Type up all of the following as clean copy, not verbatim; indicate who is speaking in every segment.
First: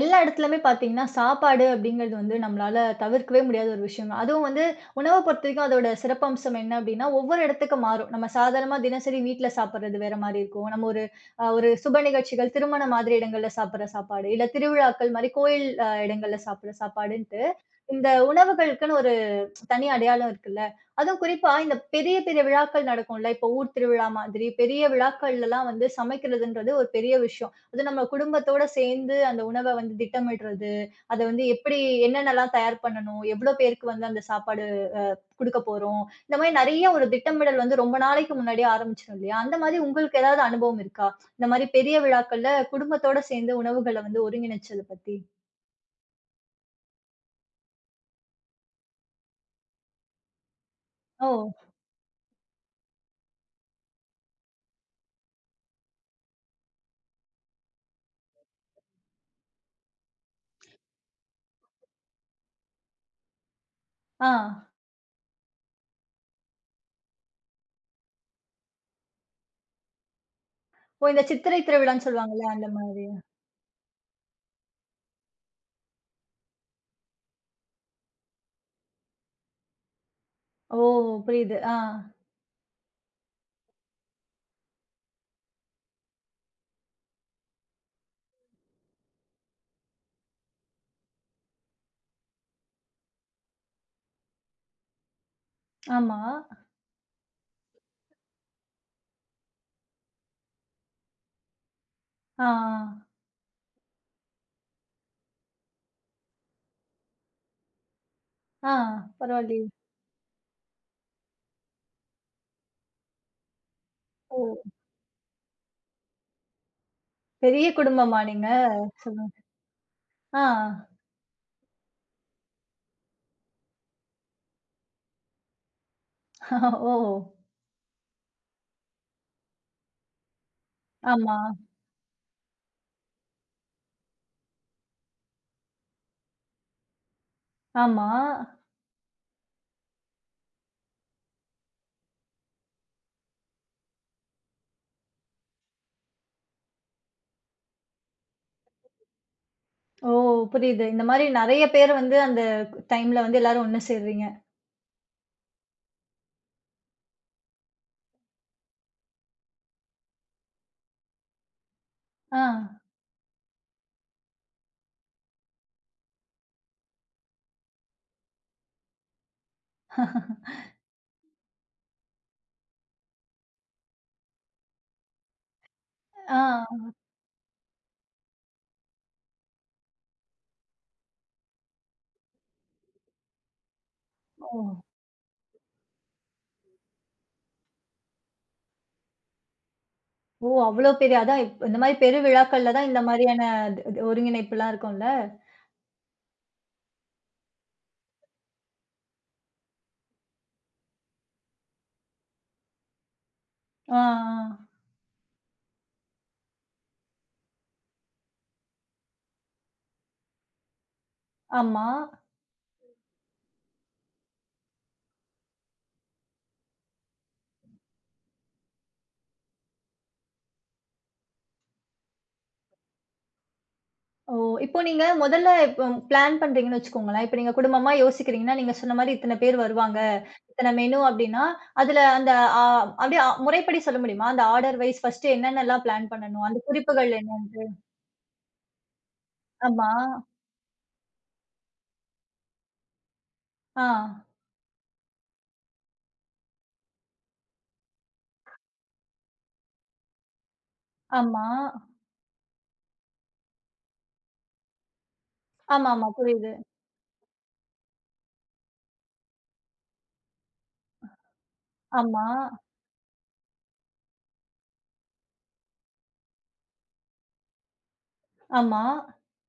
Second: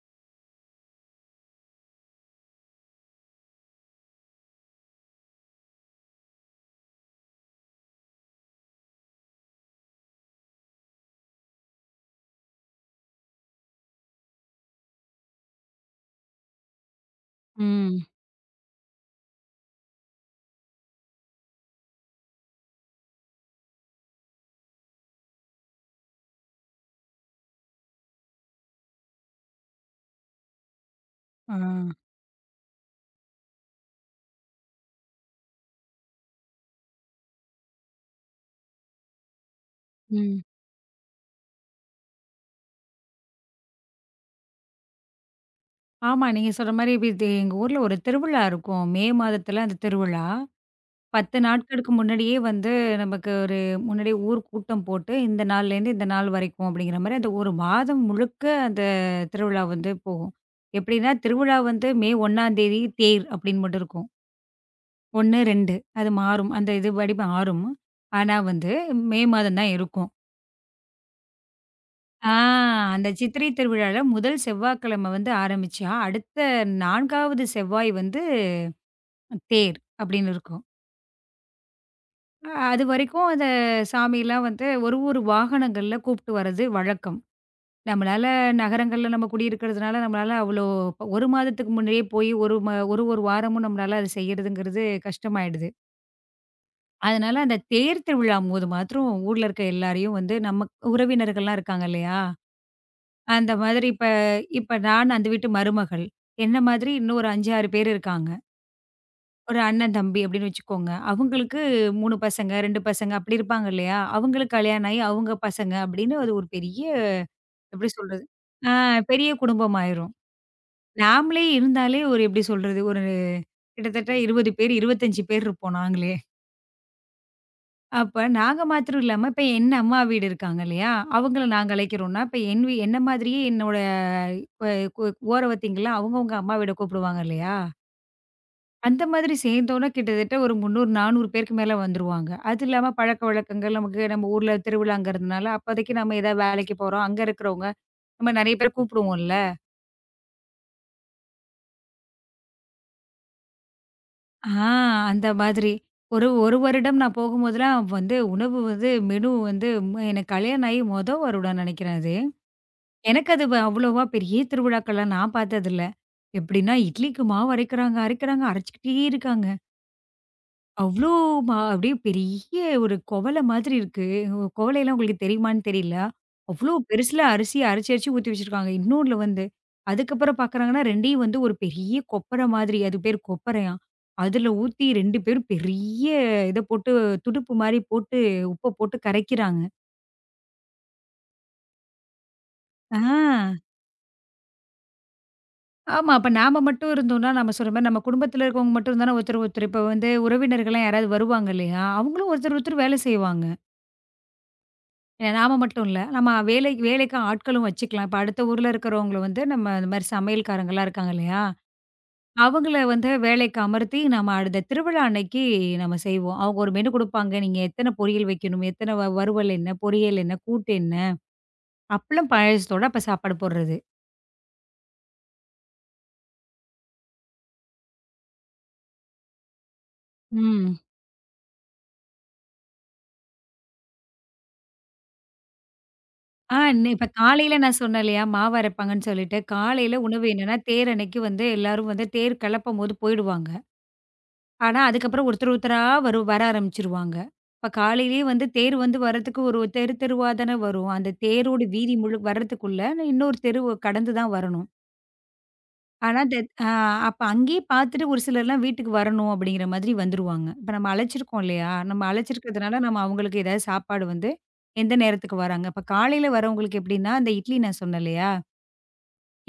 Speaker 1: எல்லா இடத்துலயுமே பார்த்தீங்கன்னா, சாப்பாடு அப்படிங்கிறது வந்து நம்மளால தவிர்க்கவே முடியாத ஒரு விஷயங்க. அதுவும் வந்து உணவ பொறுத்தவரைக்கும் அதோட சிறப்பம்சம் என்ன அப்படின்னா, ஒவ்வொரு இடத்துக்கு மாறும். நம்ம சாதாரணமா தினசரி வீட்ல சாப்பிடுறது வேற மாரி இருக்கும். நம்ம ஒரு சுப நிகழ்ச்சிகள், திருமணம் மாதிரி இடங்கள்ல சாப்பிடுற சாப்பாடு, இல்ல திருவிழாக்கள் மாரி கோயில் இடங்கள்ல சாப்பிடுற சாப்பாடுன்ட்டு,
Speaker 2: ம்.
Speaker 1: இந்த உணவுகளுக்குன்னு ஒரு தனி அடையாளம் இருக்குல்ல. அதுவும் குறிப்பா இந்த பெரிய, பெரிய விழாக்கள் நடக்கும்ல. இப்போ ஊர் திருவிழா மாதிரி, பெரிய விழாக்கள்லலாம் வந்து சமைக்கிறதுன்றது ஒரு பெரிய விஷயம். அதுவும் நம்ம குடும்பத்தோட சேர்ந்து அந்த உணவ வந்து திட்டமிடுறது, அத வந்து
Speaker 2: ஆ.
Speaker 1: எப்படி என்னென்னலாம் தயார் பண்ணணும், எவ்வளோ பேருக்கு வந்து அந்த சாப்பாடு குடுக்கப் போறோம். இந்த மாரி நெறைய ஒரு திட்டமிடல் வந்து ரொம்ப நாளைக்கு முன்னாடியே ஆரம்பிச்சிரும் இல்லையா? அந்த மாரி உங்களுக்கு
Speaker 2: ம்.
Speaker 1: ஏதாவது அனுபவம் இருக்கா? இந்த மாரி பெரிய விழாக்கள்ல குடும்பத்தோட சேர்ந்து உணவுகள வந்து ஒருங்கிணைச்சத பத்தி?
Speaker 2: ஆமா. நீங்க சொல்ற மாரி இப்ப இது எங்க ஊர்ல ஒரு திருவிழா இருக்கும். மே மாதத்துல அந்த திருவிழா.
Speaker 1: ஓ!
Speaker 2: 10 நாட்களுக்கு முன்னாடியே வந்து நமக்கு ஒரு முன்னாடியே ஊர் கூட்டம் போட்டு, இந்த நாள்லேருந்து இந்த நாள் வரைக்கும் அப்படிங்கிற மாரி, அந்த ஒரு மாதம் முழுக்க அந்த திருவிழா வந்து போகும். எப்படின்னா, திருவிழா வந்து மே 1ஆம் தேதி தேர் அப்படின்னு மட்டும் இருக்கும்.
Speaker 1: ஆ.
Speaker 2: 1, 2 அது மாறும். அந்த இதுபடி மாறும். ஆனா வந்து மே மாதம் தான் இருக்கும்.
Speaker 1: ஓ இந்த சித்திரை திருவிழான்னு
Speaker 2: ஆ
Speaker 1: சொல்லுவாங்கல்ல, அந்த மாரி.
Speaker 2: அந்த சித்திரை திருவிழால முதல் செவ்வாய்க்கிழமை வந்து ஆரம்பிச்சா, அடுத்த 4வது செவ்வாய் வந்து தேர் அப்படின்னு இருக்கும்.
Speaker 1: ஓ! புரியுது. ஆ.
Speaker 2: அதுவரைக்கும் அந்த சாமிலாம் வந்து ஒரு ஒரு வாகனங்கள்ல கூப்பிட்டு வர்றது வழக்கம். நம்மளால நகரங்கள்ல நம்ம குடியிருக்கிறதுனால நம்மளால அவ்வளோ 1 மாதத்துக்கு முன்னாடியே போய் ஒரு ம ஒரு ஒரு வாரமும் நம்மளால அத செய்யறதுங்கிறது கஷ்டமாயிடுது.
Speaker 1: ஆமா.
Speaker 2: அதனால அந்த தேர் திருவிழா போது மாத்திரம் ஊர்ல இருக்க எல்லாரையும் வந்து நம்ம உறவினர்கள்லாம் இருக்காங்க இல்லையா?
Speaker 1: ஆ, ஆ.
Speaker 2: அந்த மாதிரி இப்ப இப்ப நான் அந்த வீட்டு மருமகள். என்ன மாதிரி இன்னும் ஒரு 5, 6 பேர் இருக்காங்க.
Speaker 1: ஆ
Speaker 2: ஒரு
Speaker 1: பரவாயில்லையே!
Speaker 2: அண்ணன், தம்பி அப்படின்னு வச்சுக்கோங்க. அவங்களுக்கு 3 பசங்க, 2 பசங்க அப்படி இருப்பாங்க இல்லையா? அவங்களுக்கு
Speaker 1: ஓ!
Speaker 2: கல்யாணம் ஆயி அவங்க பசங்க அப்படின்னு அது ஒரு பெரிய
Speaker 1: பெரிய
Speaker 2: எப்படி
Speaker 1: குடும்பமா
Speaker 2: சொல்றது?
Speaker 1: நீங்க?
Speaker 2: ஆ பெரிய
Speaker 1: சொல்லுங்க.
Speaker 2: குடும்பம் ஆயிரும்.
Speaker 1: ஆ.
Speaker 2: நாமளே இருந்தாலே ஒரு எப்படி சொல்றது? ஒரு கிட்டத்தட்ட 20 பேர், 25 பேர் இருப்போம் நாங்களே.
Speaker 1: ஓ!
Speaker 2: அப்ப நாங்க மாத்திரம் இல்லாம, இப்ப என் அம்மா வீடு இருக்காங்க இல்லையா?
Speaker 1: ஆமா,
Speaker 2: அவங்கள நாங்க அழைக்கிறோம்னா, இப்ப என்ன மாதிரியே என்னோட அ கு ஓரவத்தீங்கலாம் அவங்கவங்க அம்மா வீட கூப்பிடுவாங்க இல்லையா?
Speaker 1: ஆமா.
Speaker 2: அந்த மாதிரி சேர்ந்தோம்னா கிட்டத்தட்ட ஒரு 300, 400 பேருக்கு மேல வந்துருவாங்க. அது இல்லாம பழக்கவழக்கங்கள் நமக்கு நம்ம ஊர்ல திருவிழாங்கிறதுனால, அப்போதைக்கு நம்ம ஏதாவது வேலைக்கு போறோம். அங்க இருக்கிறவங்க நம்ம நெறைய பேர் கூப்பிடுவோம்ல.
Speaker 1: ஓ! புரியுது. இந்த மாரி நெறைய பேர் வந்து அந்த டைம்ல வந்து எல்லாரும் ஒண்ணு சேர்றீங்க.
Speaker 2: ஆ அந்த மாதிரி. ஒரு 1 வருடம் நான் போகும்போதெல்லாம் வந்து உணவு வந்து மெனு வந்து எனக்கு கல்யாணம் ஆகி மொத வருடம் நெனைக்கிறேன் அது.
Speaker 1: ஆ,
Speaker 2: எனக்கு அது வ அவ்வளோவா பெரிய திருவிழாக்கள்லாம் நான் பார்த்ததில்ல. எப்படின்னா, இட்லிக்கு மாவு அரைக்கிறாங்க, அரைக்கிறாங்க, அரைச்சுக்கிட்டே இருக்காங்க. அவ்ளோ அப்படியே பெரிய ஒரு குவளை மாதிரி இருக்கு. குவளைலாம் உங்களுக்கு தெரியுமான்னு தெரியல.
Speaker 1: ஆ.
Speaker 2: அவ்ளோ பெருசுல அரிசிய அரைச்சு, அரைச்சு ஊத்தி வச்சிருக்காங்க. இன்னொன்ல வந்து, அதுக்கப்புறம் பார்க்குறாங்கன்னா 2யும் வந்து ஒரு பெரிய கொப்பரை மாதிரி, அது பேரு கொப்பரையாம்.
Speaker 1: ஓ!
Speaker 2: அதில ஊத்தி 2 பேரும் பெரிய இத போட்டு, துடுப்பு மாரி போட்டு, உப்ப போட்டு கரைக்கிறாங்க.
Speaker 1: ஓ! அவ்ளோ பெரிய அதான் இந்த மாரி பெரு விழாக்கள்ல தான்
Speaker 2: ஆ.
Speaker 1: இந்த மாரியான இது இது ஒருங்கிணைப்புலாம் இருக்கும்ல.
Speaker 2: ஆமா. அப்ப நாம மட்டும் இருந்தோம்னா, நம்ம சொல்ற மாரி நம்ம குடும்பத்தில இருக்கவங்க மட்டும் இருந்தா ஒருத்தர், ஒருத்தர் இப்ப வந்து உறவினர்கள்லாம் யாராவது வருவாங்க இல்லையா? அவங்களும் ஒருத்தர், ஒருத்தர் வேலை செய்வாங்க.
Speaker 1: ஆ, ஆ.
Speaker 2: ஏ நாம மட்டும் இல்ல. நம்ம வேலை வேலைக்கு ஆட்களும் வச்சுக்கலாம். இப்ப அடுத்த ஊர்ல இருக்கிறவங்கள வந்து நம்ம இந்த மாரி சமையல்காரங்கலாம் இருக்காங்க இல்லையா?
Speaker 1: ஆமா.
Speaker 2: அவங்கள வந்து வேலைக்கு அமர்த்தி நம்ம அடுத்த திருவிழா அன்னைக்கு நம்ம செய்வோம். அவங்க ஒரு மெனு குடுப்பாங்க. நீங்க எத்தன பொரியல் வைக்கணும்? எத்தன வறுவல் என்ன? பொரியல் என்ன? கூட்டு என்ன? அப்பளம், பாயாசத்தோட அப்ப சாப்பாடு போடுறது.
Speaker 1: ஓ! இப்போ நீங்க முதல்ல இப்போ பிளான் பண்றீங்கன்னு வச்சுக்கோங்களேன். இப்ப நீங்க குடும்பமா யோசிக்கிறீங்கன்னா, நீங்க சொன்ன மாரி இத்தன பேர் வருவாங்க, இத்தன
Speaker 2: ம்.
Speaker 1: மெனு அப்டின்னா, அதுல அந்த ஆ அப்டியே முறைப்படி சொல்ல முடியுமா? அந்த ஆர்டர் வைஸ் ஃபர்ஸ்ட்டு என்னென்னலாம் பிளான் பண்ணணும்? அந்த
Speaker 2: இப்ப
Speaker 1: குறிப்புகள்
Speaker 2: காலையில
Speaker 1: என்னன்ட்டு?
Speaker 2: நான் சொன்னேன் இல்லையா, மாவு அரைப்பாங்கன்னு சொல்லிட்டு.
Speaker 1: ஆமா.
Speaker 2: காலையில உணவு என்னன்னா, தேர் அன்னைக்கு வந்து எல்லாரும் வந்து தேர் கெளப்பம்போது போயிடுவாங்க.
Speaker 1: ஆ.
Speaker 2: ஆனா, அதுக்கப்புறம் ஒருத்தர் ஒருத்தரா வர ஆரம்பிச்சுருவாங்க. இப்ப காலையிலேயே வந்து தேர் வந்து வரதுக்கு ஒரு தெரு தெருவா தானே வரும். அந்த
Speaker 1: ஆமா.
Speaker 2: தேரோட வீதி முழு வரதுக்குள்ள இன்னொரு தெருவ கடந்து தான் வரணும்.
Speaker 1: ஆமாமா.
Speaker 2: ஆனா, அந்த
Speaker 1: புரியுது.
Speaker 2: ஆ அப்ப அங்கேயே பார்த்துட்டு ஒரு சிலர்லாம் வீட்டுக்கு வரணும் அப்படிங்கிற மாதிரி வந்துருவாங்க. இப்ப நம்ம அழைச்சிருக்கோம் இல்லையா, நம்ம
Speaker 1: ஆமா,
Speaker 2: அழைச்சிருக்கிறதுனால நம்ம அவங்களுக்கு ஏதாவது சாப்பாடு வந்து எந்த நேரத்துக்கு வராங்க. இப்ப காலையில வரவங்களுக்கு எப்படின்னா, அந்த இட்லி நான் சொன்னேன் இல்லையா?
Speaker 1: ஆமா,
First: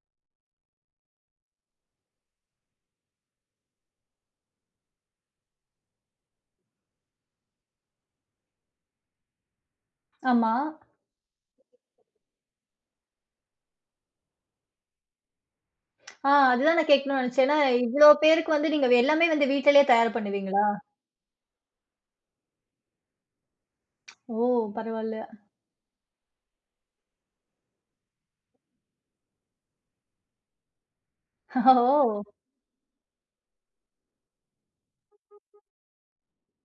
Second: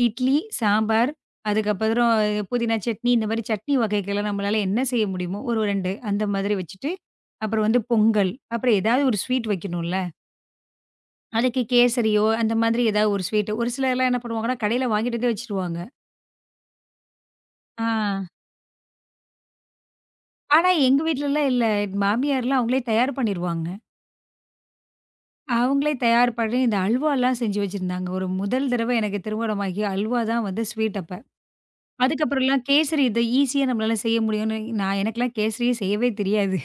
Speaker 2: இட்லி, சாம்பார், அதுக்கப்புறம் புதினா சட்னி, இந்த மாரி சட்னி வகைகள்லாம் நம்மளால என்ன செய்ய முடியுமோ, ஒரு 2 அந்த மாதிரி வச்சுட்டு, அப்புறம் வந்து பொங்கல். அப்புறம் ஏதாவது ஒரு ஸ்வீட் வைக்கணும்ல.
Speaker 1: ஆமா.
Speaker 2: அதுக்கு கேசரியோ, அந்த மாதிரி ஏதாவது ஒரு ஸ்வீட். ஒரு சிலர்லாம் என்ன பண்ணுவாங்கன்னா, கடையில வாங்கிட்டு வந்து வச்சுருவாங்க.
Speaker 1: ஆ அதுதான் நான் கேட்கணும்னு நெனச்சேன். ஏன்னா,
Speaker 2: ஆ.
Speaker 1: இவ்ளோ பேருக்கு வந்து நீங்க எல்லாமே வந்து வீட்டிலேயே தயார் பண்ணுவீங்களா?
Speaker 2: ஆனா, எங்க வீட்லலாம் இல்ல. மாமியார்லாம் அவங்களே தயார் பண்ணிருவாங்க.
Speaker 1: ஓ! பரவால்ல.
Speaker 2: அவங்களே தயார் பண்ணி இந்த அல்வாலாம் செஞ்சு வச்சிருந்தாங்க. ஒரு முதல் தடவ எனக்கு திருமணமாகி அல்வா தான் வந்து ஸ்வீட் அப்ப.
Speaker 1: ஓ!
Speaker 2: அதுக்கப்புறம்லாம் கேசரி இது ஈஸியா நம்மளால செய்ய முடியும்னு நான் எனக்கெல்லாம் கேசரியே செய்யவே தெரியாது.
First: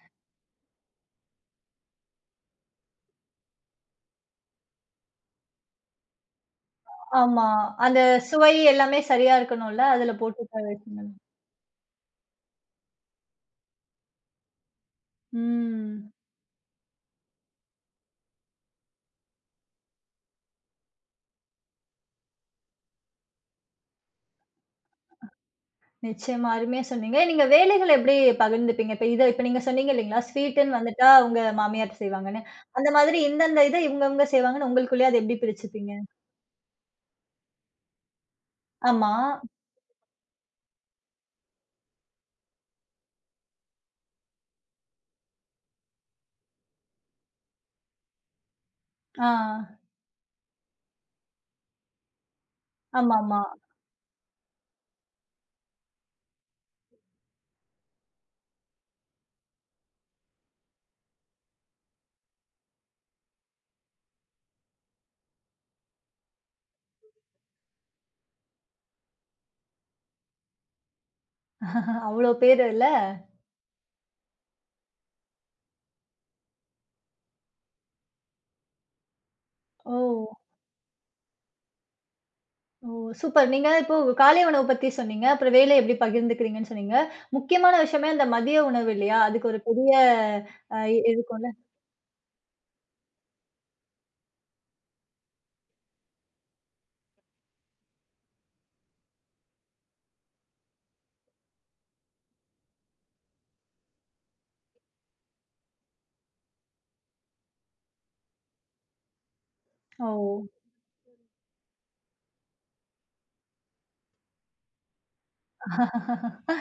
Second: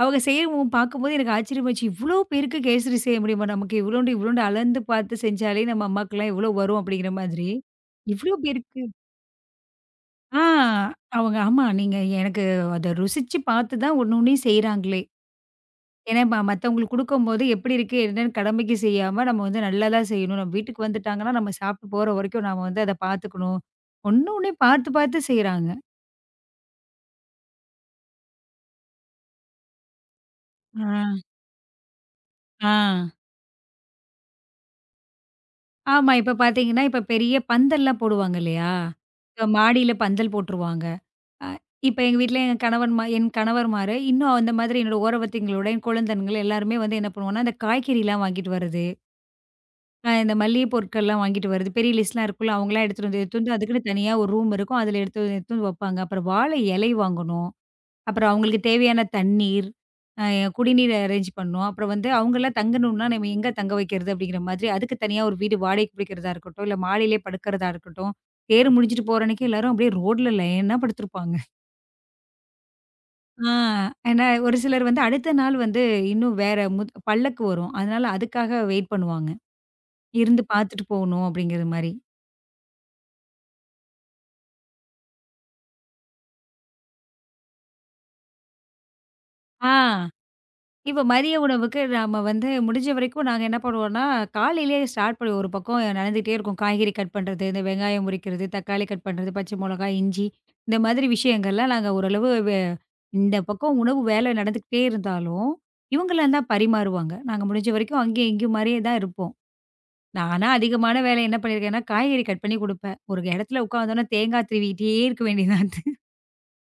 Speaker 2: அவங்க செய்யவும் பார்க்கும்போது எனக்கு ஆச்சரியமாச்சு. இவ்ளோ பேருக்கு கேசரி செய்ய முடியுமா? நமக்கு இவ்ளோண்டு இவ்ளோண்டு அளந்து பார்த்து செஞ்சாலே நம்ம அம்மாக்கெல்லாம் இவ்ளோ வரும் அப்படிங்கிற
Speaker 1: ஆமா.
Speaker 2: மாதிரி.
Speaker 1: அந்த
Speaker 2: இவ்ளோ
Speaker 1: சுவை
Speaker 2: பேருக்கு
Speaker 1: எல்லாமே சரியா இருக்கணும்ல. அதுல
Speaker 2: ஆ
Speaker 1: போட்டு
Speaker 2: அவங்க ஆமா. நீங்க எனக்கு அத ருசிச்சு பார்த்து தான் ஒண்ணு ஒண்ணையும் செய்றாங்களே.
Speaker 1: ம்.
Speaker 2: ஏன்னா மத்தவங்களுக்கு குடுக்கும்போது எப்படி இருக்கு என்னன்னு கடமைக்கு செய்யாம நம்ம வந்து நல்லா தான் செய்யணும். நம்ம வீட்டுக்கு வந்துட்டாங்கன்னா, நம்ம சாப்பிட்டு போற வரைக்கும் நாம வந்து அத பார்த்துக்கணும். ஒண்ணு ஒண்ணையும் பார்த்து பார்த்து செய்றாங்க.
Speaker 1: நிச்சயமா. அருமையா சொன்னீங்க. நீங்க வேலைகள எப்படி பகிர்ந்துப்பீங்க? இப்ப இப்ப நீங்க சொன்னீங்க இல்லீங்களா? ஸ்வீட்டுன்னு
Speaker 2: ஆ,
Speaker 1: வந்துட்டா உங்க மாமியார் செய்வாங்கன்னு.
Speaker 2: ஆ.
Speaker 1: அந்த மாதிரி இந்தந்த இவங்க இவங்க செய்வாங்கன்னு உங்களுக்குள்ளயே அத எப்படி பிரிச்சுப்பீங்க?
Speaker 2: ஆமா. இப்ப பார்த்தீங்கன்னா, இப்ப பெரிய பந்தல்லாம் போடுவாங்க இல்லையா?
Speaker 1: ஆமா.
Speaker 2: இப்ப மாடியில பந்தல் போட்டுருவாங்க. அ இப்ப எங்க வீட்ல என் கணவன் மா என் கணவர்மாரு, இன்னும் அந்த மாதிரி என்னோட ஓரவத்தைங்களோட, என் குழந்தன்கள் எல்லாருமே வந்து என்ன பண்ணுவோம்னா, அந்த காய்கறிலாம் வாங்கிட்டு வரது,
Speaker 1: ஆ.
Speaker 2: இந்த மல்லிகை பொருட்கள்லாம் வாங்கிட்டு வரது, பெரிய லிஸ்ட்லாம் இருக்கும்ல, அவங்கலாம் எடுத்துட்டு வந்து, எடுத்துட்டு
Speaker 1: ஆமாமா.
Speaker 2: வந்து அதுக்குன்னு தனியா ஒரு ரூம் இருக்கும். அதில எடுத்து வந்து எடுத்து வந்து வைப்பாங்க. அப்புறம் வாழை இலை வாங்கணும். அப்புறம் அவங்களுக்கு தேவையான தண்ணீர், அ குடிநீர் அரேஞ்ச் பண்ணோம். அப்புறம் வந்து அவங்கலாம் தங்கணும்னா, நம்ம எங்க தங்க வைக்கிறது அப்படிங்கிற மாதிரி, அதுக்கு தனியா ஒரு வீடு வாடகைக்கு பிடிக்கிறதா இருக்கட்டும், இல்ல மாடியிலே படுக்கிறதா இருக்கட்டும். தேர் முடிஞ்சுட்டு போற அன்னைக்கு எல்லாரும் அப்படியே ரோட்ல லைனா படுத்திருப்பாங்க.
Speaker 1: அவ்ளோ பேரு இல்ல?
Speaker 2: ஆ ஏன்னா ஒரு சிலர் வந்து அடுத்த நாள் வந்து இன்னும் வேற முத் பல்லக்கு வரும். அதனால அதுக்காக வெயிட் பண்ணுவாங்க.
Speaker 1: ஓ!
Speaker 2: இருந்து பார்த்துட்டு போணும் அப்படிங்கிற மாரி.
Speaker 1: ஓ! சூப்பர். நீங்க இப்போ காலை உணவு பத்தி சொன்னீங்க. அப்புறம் வேலைய எப்படி பகிர்ந்துக்கிறீங்கன்னு சொன்னீங்க. முக்கியமான விஷயமே அந்த மதிய உணவு இல்லையா? அதுக்கு ஒரு
Speaker 2: ஆ.
Speaker 1: பெரிய அ
Speaker 2: இப்ப மதிய
Speaker 1: இருக்கும்ல.
Speaker 2: உணவுக்கு நாம வந்து முடிஞ்ச வரைக்கும் நாங்க என்ன பண்ணுவோம்னா, காலையிலேயே ஸ்டார்ட் பண்ணி ஒரு பக்கம் நடந்துகிட்டே இருக்கும். காய்கறி கட் பண்றது, இந்த வெங்காயம் உரிக்கிறது, தக்காளி கட் பண்றது, பச்சை மிளகாய், இஞ்சி இந்த மாதிரி விஷயங்கள்லாம் நாங்க ஓரளவு வே இந்த பக்கம் உணவு வேலை நடந்துக்கிட்டே இருந்தாலும், இவங்கலாம் தான் பரிமாறுவாங்க. நாங்க முடிஞ்ச வரைக்கும் அங்கேயும் இங்கேயும் மாரியே தான் இருப்போம்.
Speaker 1: ஓ!
Speaker 2: நானா அதிகமான வேலை என்ன பண்ணியிருக்கேன்னா, காய்கறி கட் பண்ணி குடுப்பேன். ஒரு இடத்துல உட்காந்தோன்னா தேங்காய் திருவிட்டே இருக்க வேண்டியதா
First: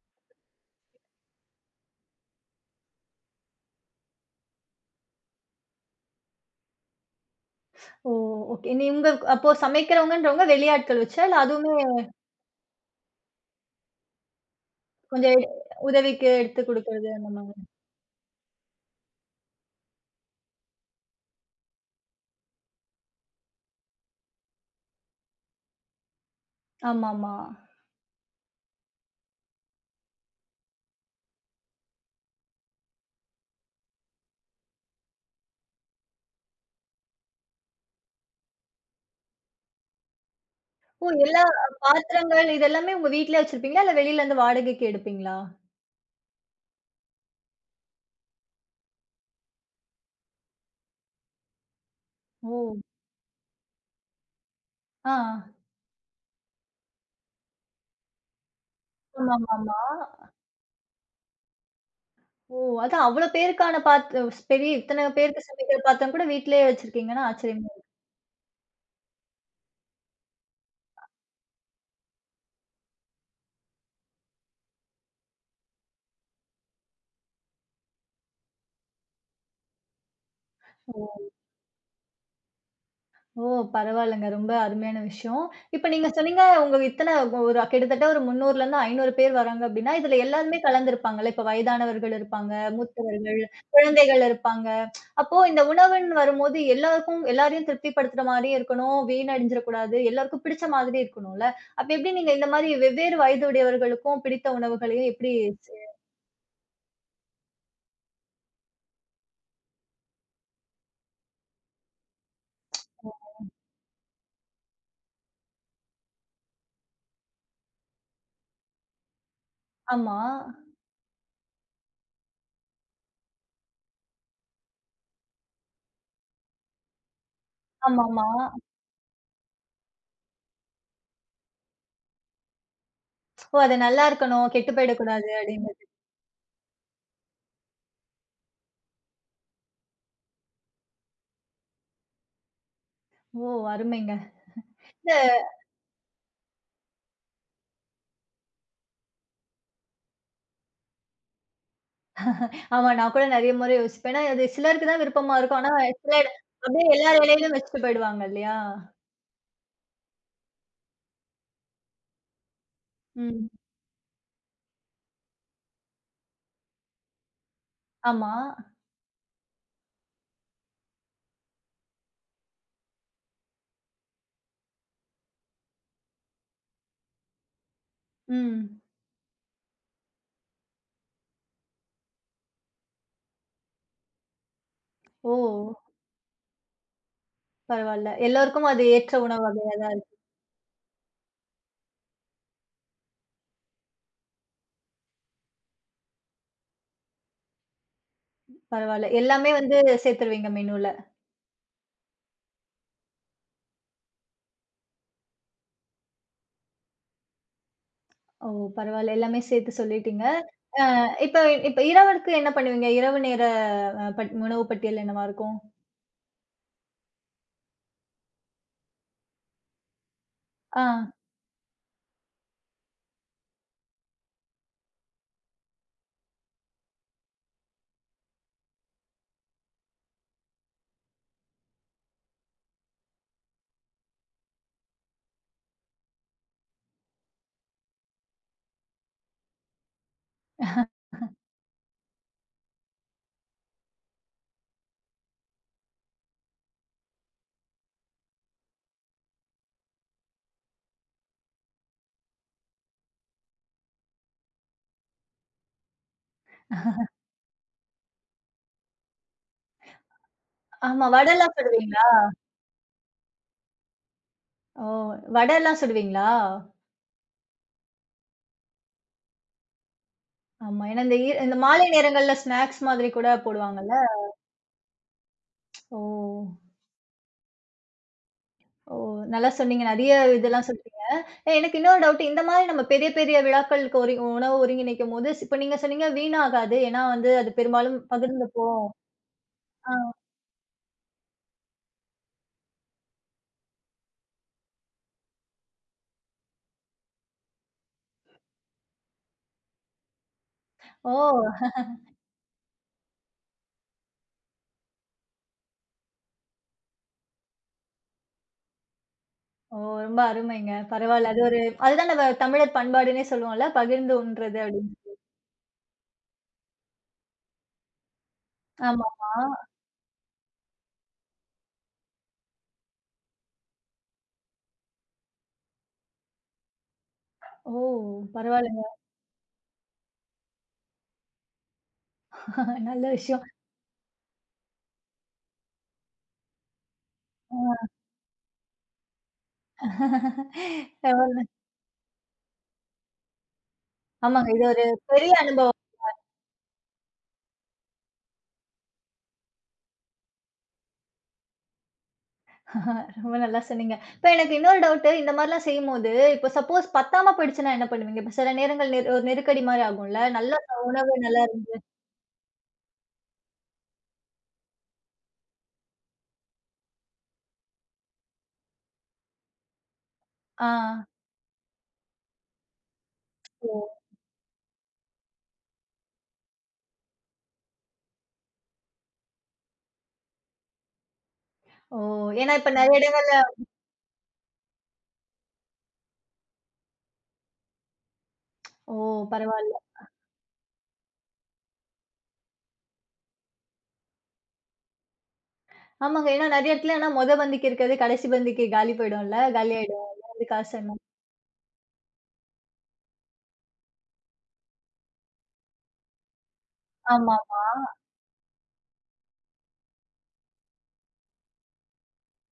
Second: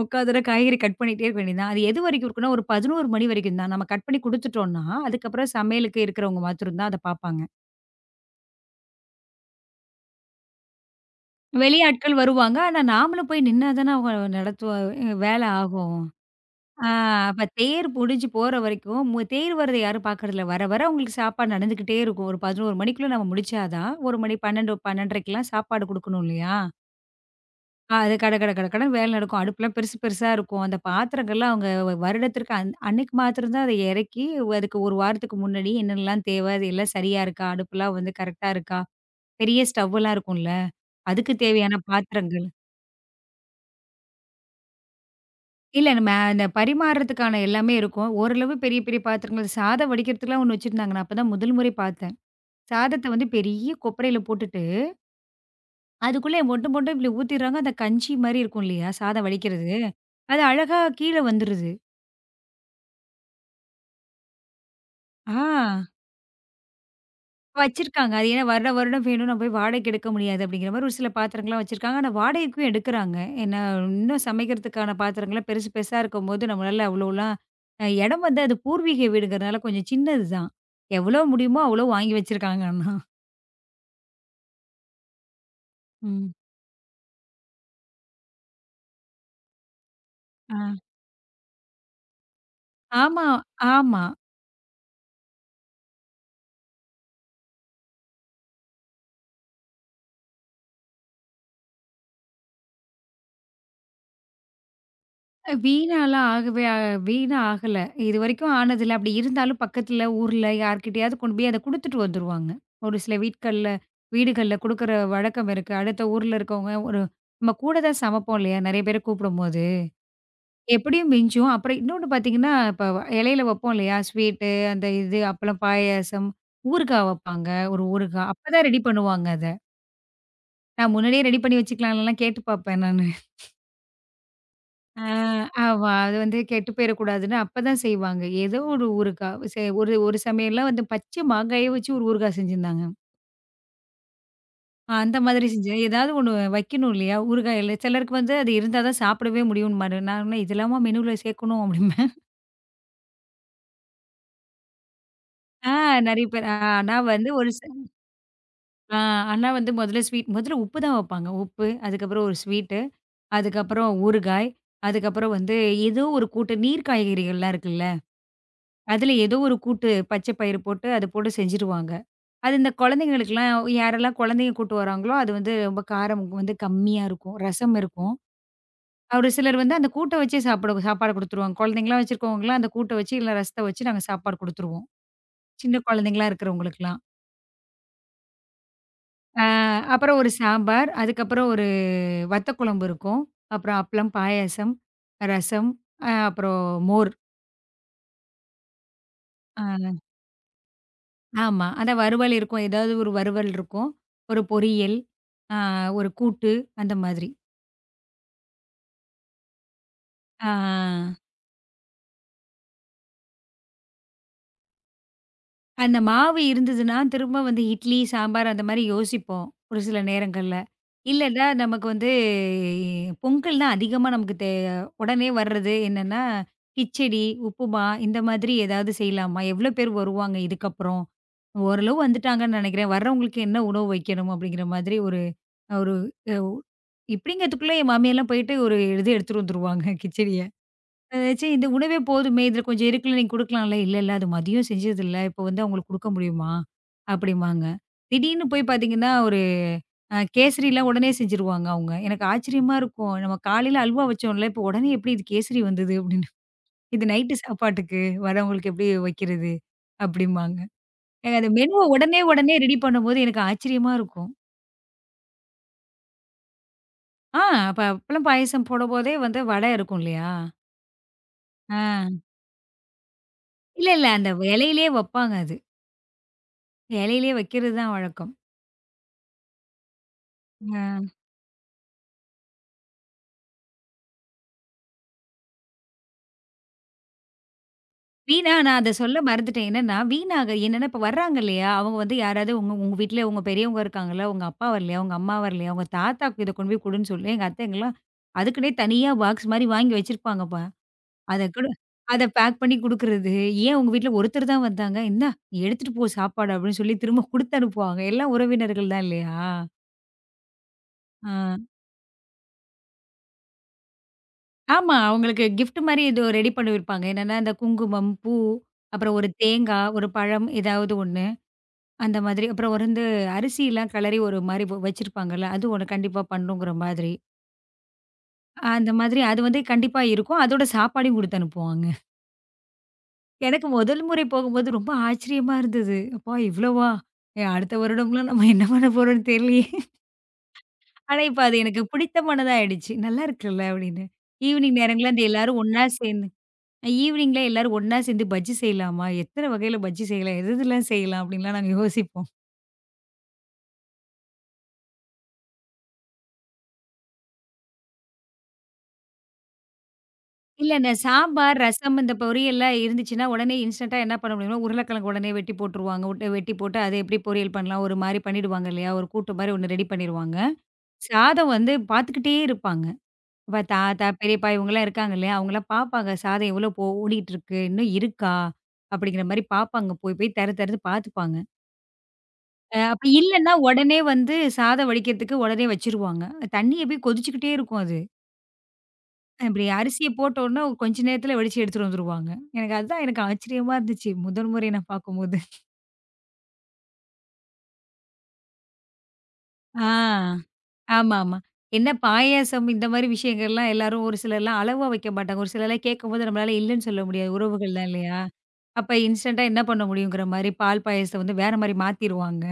Speaker 2: உட்காந்துனா காய்கறி கட் பண்ணிட்டே இருக்க வேண்டியது தான். அது எதுவரைக்கும் இருக்குன்னா, ஒரு 11 மணி வரைக்கும் தான். நம்ம கட் பண்ணி குடுத்துட்டோம்ன்னா, அதுக்கப்புறம் சமையலுக்கு இருக்கிறவங்க மாத்திரம் தான் அத பார்ப்பாங்க.
Speaker 1: ஓ! ஓகே. உங்க அப்போ சமைக்கிறவங்கன்றவங்க வெளியாட்கள் வச்சா? இல்ல அதுவுமே
Speaker 2: வெளியாட்கள் வருவாங்க. ஆனா, நாமளும் போய் நின்னா தானே அவங்க நடத்துவ
Speaker 1: கொஞ்சம் எ
Speaker 2: வேலை ஆகும்.
Speaker 1: உதவிக்கு எடுத்து
Speaker 2: ஆ
Speaker 1: குடுக்குறது அந்த
Speaker 2: அப்ப
Speaker 1: மாதிரி.
Speaker 2: தேர் முடிஞ்சு போற வரைக்கும், தேர் வர்றத யாரும் பார்க்கறதில்ல. வர வர அவங்களுக்கு சாப்பாடு நடந்துகிட்டே இருக்கும். ஒரு 11 மணிக்குள்ள நம்ம முடிச்சா தான், 1 மணி 12, 12:30க்கெல்லாம் சாப்பாடு குடுக்கணும் இல்லையா?
Speaker 1: ஆமாமா.
Speaker 2: அது கட கட கட கடன்னு வேலை நடக்கும். அடுப்புலாம் பெருசு பெருசா இருக்கும். அந்த பாத்திரங்கள்லாம் அவங்க வருடத்திற்கு அன்னைக்கு மாத்திரம் தான் அத இறக்கி, அதுக்கு 1 வாரத்துக்கு முன்னாடி என்னென்னலாம் தேவை? அது எல்லாம் சரியா இருக்கா? அடுப்புலாம் வந்து கரெக்ட்டா இருக்கா? பெரிய ஸ்டவ்லாம் இருக்கும்ல.
Speaker 1: ஓ!
Speaker 2: அதுக்கு
Speaker 1: எல்லா
Speaker 2: தேவையான பாத்திரங்கள்.
Speaker 1: பாத்திரங்கள் இது எல்லாமே உங்க வீட்லயே வச்சிருப்பீங்களா? இல்ல வெளிலருந்து வாடகைக்கு எடுப்பீங்களா?
Speaker 2: இல்ல நம்ம அந்த பரிமாறுறதுக்கான எல்லாமே இருக்கும். ஓரளவு பெரிய பெரிய பாத்திரங்கள் சாதம் வடிக்கிறதுக்குலாம் ஒண்ணு வச்சிருந்தாங்க. நான் அப்ப தான் முதல் முறை பார்த்தேன்.
Speaker 1: ஓ!
Speaker 2: சாதத்த வந்து பெரிய கொப்பரையில போட்டுட்டு,
Speaker 1: ஆ.
Speaker 2: அதுக்குள்ள மொண்டு மொண்டு இப்படி ஊத்திர்றாங்க. அந்த கஞ்சி மாரி இருக்கும் இல்லையா? சாதம் வடிக்கிறது.
Speaker 1: ஆமாமாமா.
Speaker 2: அது அழகா கீழ வந்துருது.
Speaker 1: ஓ! அதான் அவ்ளோ பேருக்கான பெரிய இத்தன
Speaker 2: ஆ.
Speaker 1: பேருக்கு சமைக்கிற பாத்திரம் கூட வீட்லயே வச்சிருக்கீங்கன்னா ஆச்சரியமா
Speaker 2: வச்சிருக்காங்க. அது ஏன்னா வருட வருடம் வேணும். நான் போய் வாடகைக்கு எடுக்க முடியாது அப்படிங்கிற மாரி ஒரு சில பாத்திரங்கள்லாம் வச்சிருக்காங்க. ஆனா வாடகைக்கும் எடுக்குறாங்க. ஏன்னா இன்னும் சமைக்கிறதுக்கான பாத்திரங்கள்லாம் பெருசு பெருசா இருக்கும்போது நம்மளால அவ்வளோலாம் இடம் வந்து அது பூர்வீக வீடுங்கிறனால கொஞ்சம் சின்னது தான். எவ்வளோ முடியுமோ அவ்வளோ வாங்கி வச்சிருக்காங்க ஆனா.
Speaker 1: ஓ! பரவாயில்லங்க. ரொம்ப அருமையான விஷயம். இப்ப நீங்க
Speaker 2: ம்.
Speaker 1: சொன்னீங்க, உங்க இத்தன ஒரு கிட்டத்தட்ட ஒரு 300லருந்து 500 பேர் வராங்க அப்படின்னா, இதுல எல்லாருமே
Speaker 2: ஆ.
Speaker 1: கலந்திருப்பாங்கல்ல. இப்ப வயதானவர்கள் இருப்பாங்க,
Speaker 2: ஆமா,
Speaker 1: மூத்தவர்கள்,
Speaker 2: ஆமா.
Speaker 1: குழந்தைகள் இருப்பாங்க. அப்போ இந்த உணவுன்னு வரும்போது எல்லாருக்கும் எல்லாரையும் திருப்திப்படுத்துற மாரியும் இருக்கணும், வீணடிஞ்சிரக்கூடாது, எல்லாருக்கும் பிடிச்ச மாதிரி இருக்கணும்ல. அப்ப எப்படி நீங்க இந்த மாரி வெவ்வேறு வயதுடையவர்களுக்கும் பிடித்த உணவுகளையும் எப்படி
Speaker 2: அ
Speaker 1: செ
Speaker 2: வீணாலாம் ஆகவே ஆ வீணா ஆகல. இதுவரைக்கும் ஆனதில்ல. அப்படி இருந்தாலும் பக்கத்துல ஊர்ல யார்கிட்டயாவது கொண்டு போய் அத குடுத்துட்டு வந்துருவாங்க. ஒரு சில வீட்கள்ல வீடுகள்ல குடுக்குற வழக்கம் இருக்கு. அடுத்த ஊர்ல இருக்கவங்க ஒரு நம்ம கூட தான் சமைப்போம் இல்லையா? நெறைய பேர கூப்பிடும்போது.
Speaker 1: ஆமா.
Speaker 2: எப்படியும் மிஞ்சும். அப்புறம் இன்னொன்னு பார்த்தீங்கன்னா, இப்ப இலையில வைப்போம் இல்லையா? ஸ்வீட்டு, அந்த இது அப்பளம், பாயாசம், ஊறுகாய் வைப்பாங்க. ஒரு
Speaker 1: ஆமாமா.
Speaker 2: ஊறுகாய். அப்பதான் ரெடி பண்ணுவாங்க அத. நான் முன்னாடியே ரெடி பண்ணி வச்சுக்கலாம்லலாம் கேட்டு பார்ப்பேன் நானு.
Speaker 1: ஓ! அது நல்லா இருக்கணும், கெட்டு
Speaker 2: ஆ,
Speaker 1: போயிடக்கூடாது அப்படின்னு.
Speaker 2: ஆமா. அது வந்து கெட்டு போயிறக்கூடாதுன்னு அப்பதான் செய்வாங்க. ஏதோ ஒரு ஊறுகா. செ ஒரு ஒரு சமையல்லாம் வந்து பச்சை மாங்காய வச்சு ஒரு ஊறுகா செஞ்சிருந்தாங்க.
Speaker 1: ஓ! அருமைங்க.
Speaker 2: அந்த மாதிரி செஞ்சேன். ஏதாவது ஒண்ணு வைக்கணும் இல்லையா? ஊறுகாயில சிலருக்கு வந்து அது இருந்தா தான் சாப்பிடவே முடியும்னு மாரி. நான் சொன்னேன், "இதெல்லாமா மெனுல சேர்க்கணும்" அப்படிம்பேன்.
Speaker 1: ஆமா. நான் கூட நெறைய முறை யோசிப்பேன். ஏன்னா அது சிலருக்கு தான் விருப்பமா இருக்கும்.
Speaker 2: ஆ
Speaker 1: ஆனா
Speaker 2: நெறைய
Speaker 1: சிலர்
Speaker 2: பேர்
Speaker 1: அப்படியே
Speaker 2: ஆனா
Speaker 1: எல்லா
Speaker 2: வந்து ஒரு
Speaker 1: வேலையிலும்
Speaker 2: ச
Speaker 1: வச்சுட்டு போயிடுவாங்க இல்லையா?
Speaker 2: ஆ ஆனா வந்து முதல்ல ஸ்வீட் முதல்ல உப்பு தான் வைப்பாங்க. உப்பு, அதுக்கப்புறம் ஒரு ஸ்வீட்டு,
Speaker 1: ம்.
Speaker 2: அதுக்கப்புறம் ஊறுகாய், அதுக்கப்புறம் வந்து ஏதோ ஒரு கூட்டு நீர் காய்கறிகள்லாம் இருக்குல்ல,
Speaker 1: ஆமா.
Speaker 2: அதுல ஏதோ ஒரு கூட்டு பச்சை பயிறு போட்டு, அது போட்டு செஞ்சுருவாங்க. அது இந்த குழந்தைங்களுக்குலாம் யாரெல்லாம் குழந்தைங்க கூட்டு வராங்களோ, அது வந்து ரொம்ப காரம் வந்து கம்மியா இருக்கும். ரசம் இருக்கும்.
Speaker 1: ம்.
Speaker 2: ஒரு சிலர் வந்து அந்த கூட்ட வச்சே சாப்பிட சாப்பாடு குடுத்துருவாங்க. குழந்தைங்கலாம் வச்சிருக்கவங்கலாம் அந்த கூட்ட வச்சு, இல்ல ரசத்த வச்சு நாங்க சாப்பாடு குடுத்துருவோம்.
Speaker 1: ஓ!
Speaker 2: சின்ன குழந்தைங்களா இருக்கிறவங்களுக்குலாம்.
Speaker 1: பரவால்ல. எல்லோருக்கும் அது ஏற்ற
Speaker 2: ஆ
Speaker 1: உணவா
Speaker 2: அப்புறம் ஒரு சாம்பார், அதுக்கப்புறம் ஒரு வத்த குழம்பு இருக்கும். அப்புறம் அப்பளம், பாயாசம், ரசம், அப்புறம் மோர்.
Speaker 1: பரவால்ல. எல்லாமே வந்து
Speaker 2: ஆ
Speaker 1: சேர்த்துருவீங்க மெனுல.
Speaker 2: ஆமா. அதான் வறுவல் இருக்கும். ஏதாவது ஒரு வறுவல் இருக்கும். ஒரு பொரியல், ஆ ஒரு கூட்டு அந்த மாதிரி.
Speaker 1: ஓ! பரவால்ல. எல்லாமே சேர்த்து சொல்லிட்டீங்க.
Speaker 2: ஆ.
Speaker 1: இப்ப இப்ப இரவுக்கு என்ன பண்ணுவீங்க? இரவு நேர அ உணவு பட்டியல் என்னவா இருக்கும்?
Speaker 2: அந்த மாவு இருந்ததுன்னா, திரும்ப வந்து இட்லி, சாம்பார் அந்த மாரி யோசிப்போம். ஒரு சில நேரங்கள்ல.
Speaker 1: ஆ.
Speaker 2: இல்லன்னா நமக்கு வந்து பொங்கல் தான் அதிகமா நமக்கு தே உடனே வர்றது என்னன்னா, கிச்சடி, உப்புமா இந்த மாதிரி ஏதாவது செய்யலாமா? எவ்ளோ பேர் வருவாங்க இதுக்கப்புறம்? ஓரளவு வந்துட்டாங்கன்னு நெனைக்கிறேன். வர்றவங்களுக்கு என்ன உணவு வைக்கணும்? அப்படிங்கிற மாதிரி ஒரு ஒரு இப்படிங்கிறதுக்குள்ள என் மாமியார்லாம் போயிட்டு ஒரு இது எடுத்துட்டு வந்துருவாங்க கிச்சடிய. சரி இந்த உணவே போதுமே, இதில கொஞ்சம் இருக்குல்ல நீங்க குடுக்கலாம்ல. இல்ல, இல்ல அது மதியம் செஞ்சதில்ல. இப்போ வந்து அவங்களுக்கு குடுக்க முடியுமா? அப்படிம்பாங்க. திடீர்னு போய் பார்த்தீங்கன்னா, ஒரு கேசரிலாம் உடனே செஞ்சுருவாங்க அவங்க. எனக்கு ஆச்சரியமா இருக்கும். நம்ம காலையில அல்வா வச்சோம்ல, இப்போ உடனே எப்படி இது கேசரி வந்தது அப்படின்னு. இது நைட்டு சாப்பாட்டுக்கு வரவங்களுக்கு எப்படி வைக்கிறது? அப்படிம்பாங்க.
Speaker 1: ஆமா.
Speaker 2: எனக்கு அந்த
Speaker 1: வடலாம்
Speaker 2: மெனுவ
Speaker 1: சுடுவீங்களா?
Speaker 2: உடனே உடனே ரெடி பண்ணும்போது எனக்கு ஆச்சரியமா இருக்கும்.
Speaker 1: ஓ! வடலாம் சுடுவீங்களா?
Speaker 2: ஆ அப்ப அப்பளம் பாயாசம் போடும்போதே வந்து வடை இருக்கும் இல்லையா?
Speaker 1: ஆமா. ஏன்னா இந்த இந்த
Speaker 2: ஆ.
Speaker 1: மாலை நேரங்கள்ல ஸ்நாக்ஸ் மாதிரி கூட
Speaker 2: இல்ல,
Speaker 1: போடுவாங்கல்ல.
Speaker 2: இல்ல அந்த இலையிலேயே வப்பாங்க அது.
Speaker 1: ஓ!
Speaker 2: இலையிலேயே வைக்கிறது தான் வழக்கம்.
Speaker 1: ஓ! நல்லா சொன்னீங்க. நெறைய இதெல்லாம் சொன்னீங்க.
Speaker 2: அ.
Speaker 1: அ எனக்கு இன்னொரு டவுட். இந்த மாதிரி நம்ம பெரிய பெரிய விழாக்களுக்கு ஒரு உணவு ஒருங்கிணைக்கும்போது, இப்ப நீங்க சொன்னீங்க வீணாகாது. ஏன்னா வந்து அது பெரும்பாலும் பகிர்ந்து
Speaker 2: வீணா நான் அத சொல்ல மறந்துட்டேன். என்னன்னா,
Speaker 1: ஆ.
Speaker 2: வீணாக என்னன்னா இப்ப வர்றாங்க இல்லையா? அவங்க வந்து யாராவது உங்க உங்க வீட்ல உங்க பெரியவங்க இருக்காங்கல்ல, உங்க அப்பா வரலையா? உங்க அம்மா வரலையா? உங்க தாத்தாக்கு இத கொண்டு போய் குடுன்னு சொல்லி எங்க அத்தை எங்கலாம் அதுக்குன்னே தனியா பாக்ஸ் மாரி வாங்கி வச்சிருப்பாங்கப்பா.
Speaker 1: ஓ!
Speaker 2: அத கூட அத பேக் பண்ணி குடுக்குறது. ஏன் உங்க வீட்ல ஒருத்தர் தான் வந்தாங்க. "இந்தா நீ எடுத்துட்டு போ சாப்பாடு" அப்படின்னு சொல்லி திரும்ப குடுத்து அனுப்புவாங்க. எல்லாம் உறவினர்கள் தான் இல்லையா?
Speaker 1: ஓ! ரொம்ப அருமைங்க.
Speaker 2: ஆ.
Speaker 1: பரவால்ல. அது ஒரு அதுதான் நம்ம தமிழர் பண்பாடுன்னே சொல்லுவோம்ல. பகிர்ந்து உண்றது அப்படின்னு.
Speaker 2: ஆமா. அவங்களுக்கு கிஃப்ட் மாரி ஏதோ ரெடி பண்ணிருப்பாங்க. என்னன்னா, இந்த குங்குமம், பூ, அப்புறம் ஒரு
Speaker 1: ஆமாமா.
Speaker 2: தேங்கா, ஒரு பழம் ஏதாவது ஒண்ணு. அந்த மாதிரி. அப்புறம் ஒரு வந்து அரிசிலாம் கெளரி ஒரு மாரி வச்சிருப்பாங்கல்ல. அது ஒண்ணு கண்டிப்பா பண்ணுங்கிற மாதிரி.
Speaker 1: ஓ! பரவால்லங்க.
Speaker 2: அந்த மாதிரி அது வந்து கண்டிப்பா இருக்கும். அதோட சாப்பாடையும் குடுத்து அனுப்புவாங்க.
Speaker 1: நல்ல விஷயம்.
Speaker 2: எனக்கு முதல் முறை போகும்போது ரொம்ப ஆச்சரியமா இருந்தது. அப்பா இவ்வளவா? அடுத்த வருடம்லாம் நம்ம என்ன பண்ண போறோம்னு தெரியலையே! ஆனா இப்ப அது எனக்கு பிடித்தமானதா ஆயிடுச்சு. நல்லா இருக்குல்ல அப்படின்னு.
Speaker 1: ஆமாங்க. இது
Speaker 2: ஈவினிங்
Speaker 1: ஒரு
Speaker 2: நேரங்கள்ல அந்த
Speaker 1: பெரிய
Speaker 2: எல்லாரும்
Speaker 1: அனுபவம்.
Speaker 2: ஒண்ணா சேர்ந்து ஈவினிங்ல எல்லாரும் ஒண்ணா சேர்ந்து பஜ்ஜி செய்யலாமா? எத்தன வகையில பஜ்ஜி செய்யலாம்? எது எதுலாம் செய்யலாம்? அப்படின்லாம் நாங்க யோசிப்போம்.
Speaker 1: ரொம்ப நல்லா சொன்னீங்க. இப்ப எனக்கு இன்னொரு டவுட்டு, இந்த மாரிலாம் செய்யும்போது, இப்போ சப்போஸ் பத்தாம போயிடுச்சுன்னா என்ன பண்ணுவீங்க? இப்ப சில நேரங்கள் ஒரு நெருக்கடி மாரி ஆகும்ல. நல்ல
Speaker 2: இல்ல நான்
Speaker 1: உணவு நல்லா
Speaker 2: சாம்பார்,
Speaker 1: இருக்கு.
Speaker 2: ரசம் இந்த பொரியல்லாம் இருந்துச்சுன்னா, உடனே இன்ஸ்டன்ட்டா என்ன பண்ண முடியும்னா, உருளைக்கிழங்கு உடனே வெட்டி போட்டுருவாங்க. வெட்டி போட்டு அத எப்படி பொரியல் பண்ணலாம்? ஒரு மாரி பண்ணிடுவாங்க இல்லையா? ஒரு கூட்டு மாரி ஒண்ணு ரெடி பண்ணிருவாங்க.
Speaker 1: ஆ.
Speaker 2: சாதம் வந்து பார்த்துக்கிட்டே இருப்பாங்க. இப்ப
Speaker 1: ஓ!
Speaker 2: தாத்தா, பெரியப்பா இவங்கலாம் இருக்காங்க இல்லையா? அவங்கலாம் பார்ப்பாங்க. சாதம் எவ்வளோ ஓடிட்டுருக்கு? இன்னும் இருக்கா? அப்படிங்கிற மாரி பார்ப்பாங்க. போய் போய் தெற தெறன்னு பார்த்துப்பாங்க.
Speaker 1: ஓ! ஏன்னா இப்ப நெறைய
Speaker 2: அப்ப
Speaker 1: இடங்கள்ல
Speaker 2: இல்லன்னா, உடனே வந்து சாதம் வடிக்கிறதுக்கு உடனே வச்சுருவாங்க. தண்ணி எப்பயும் கொதிச்சுக்கிட்டே இருக்கும் அது.
Speaker 1: ஓ!
Speaker 2: இப்படி
Speaker 1: பரவால்ல.
Speaker 2: அரிசிய போட்ட உடனே கொஞ்ச நேரத்துல வெடிச்சு எடுத்துட்டு வந்துருவாங்க. எனக்கு அதுதான் எனக்கு ஆச்சரியமா இருந்துச்சு. முதல் முறை நான் பார்க்கும்போது.
Speaker 1: ஆமாங்க. ஏன்னா நெறைய இடத்துல ஆனா மொத பந்திக்கு இருக்கிறது, கடைசி பந்திக்கு காலி போயிடும்ல.
Speaker 2: ஆ.
Speaker 1: காலியாயிடும். வந்து காசு என்ன
Speaker 2: ஆமாமா. என்ன பாயாசம் இந்த மாரி விஷயங்கள்லாம் எல்லாரும் ஒரு சிலர்லாம் அளவா வைக்க மாட்டாங்க. ஒரு சிலர்லாம் கேட்கும்போது நம்மளால இல்லன்னு சொல்ல முடியாது.
Speaker 1: ஆமா.
Speaker 2: உறவுகள் தான் இல்லையா? அப்ப இன்ஸ்டன்ட்டா என்ன பண்ண முடியுங்கிற மாரி பால் பாயாசத்த வந்து வேற மாரி மாத்திருவாங்க.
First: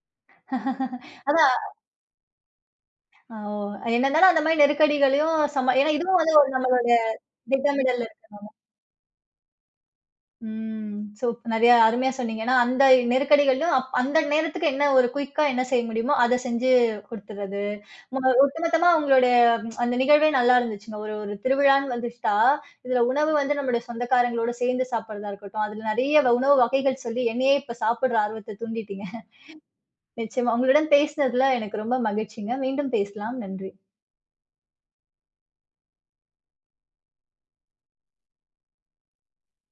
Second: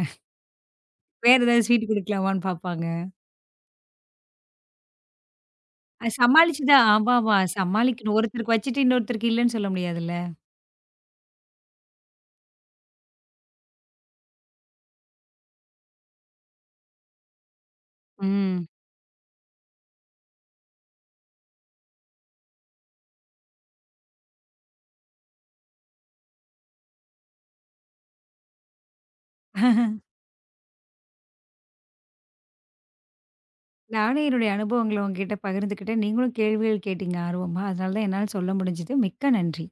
Speaker 2: வேற
Speaker 1: அதான்.
Speaker 2: ஏதாவது ஸ்வீட் குடுக்கலாமான்னு பார்ப்பாங்க.
Speaker 1: ஆ, ஓ! என்ன இருந்தாலும் அந்த மாரி நெருக்கடிகளையும் ஏன்னா
Speaker 2: அது
Speaker 1: இதுவும் வந்து ஒரு
Speaker 2: சமாளிச்சு தான்
Speaker 1: நம்மளோட
Speaker 2: ஆமாமா
Speaker 1: திட்டமிடல்
Speaker 2: சமாளிக்கணும். ஒருத்தருக்கு வச்சுட்டு இன்னொருத்தருக்கு இல்லன்னு சொல்ல முடியாதுல்ல.
Speaker 1: ம். நெறையா அருமையா சொன்னீங்க. ஏன்னா, அந்த நெருக்கடிகள்லயும் அந்த நேரத்துக்கு என்ன ஒரு குயிக்கா என்ன செய்ய முடியுமோ, அத செஞ்சு குடுத்துறது.
Speaker 2: ம்.
Speaker 1: ஒட்டுமொத்தமா உங்களுடைய ம், அந்த நிகழ்வே நல்லா இருந்துச்சுங்க. ஒரு ஒரு திருவிழான்னு வந்துச்சுட்டா, இதுல உணவு வந்து நம்முடைய சொந்தக்காரங்களோட சேர்ந்து சாப்பிடுறதா இருக்கட்டும், அதுல நெறைய உணவு வகைகள் சொல்லி என்னையே இப்ப சாப்பிடுற ஆர்வத்த தூண்டிட்டீங்க. நிச்சயமா. உங்களுடன் பேசினதுல எனக்கு ரொம்ப மகிழ்ச்சிங்க. மீண்டும் பேசலாம். நன்றி.
Speaker 2: நானும் என்னுடைய அனுபவங்கள உங்ககிட்ட பகிர்ந்துக்கிட்டேன். நீங்களும் கேள்விகள் கேட்டீங்க ஆர்வமா. அதனால தான் என்னால சொல்ல முடிஞ்சது. மிக்க நன்றி.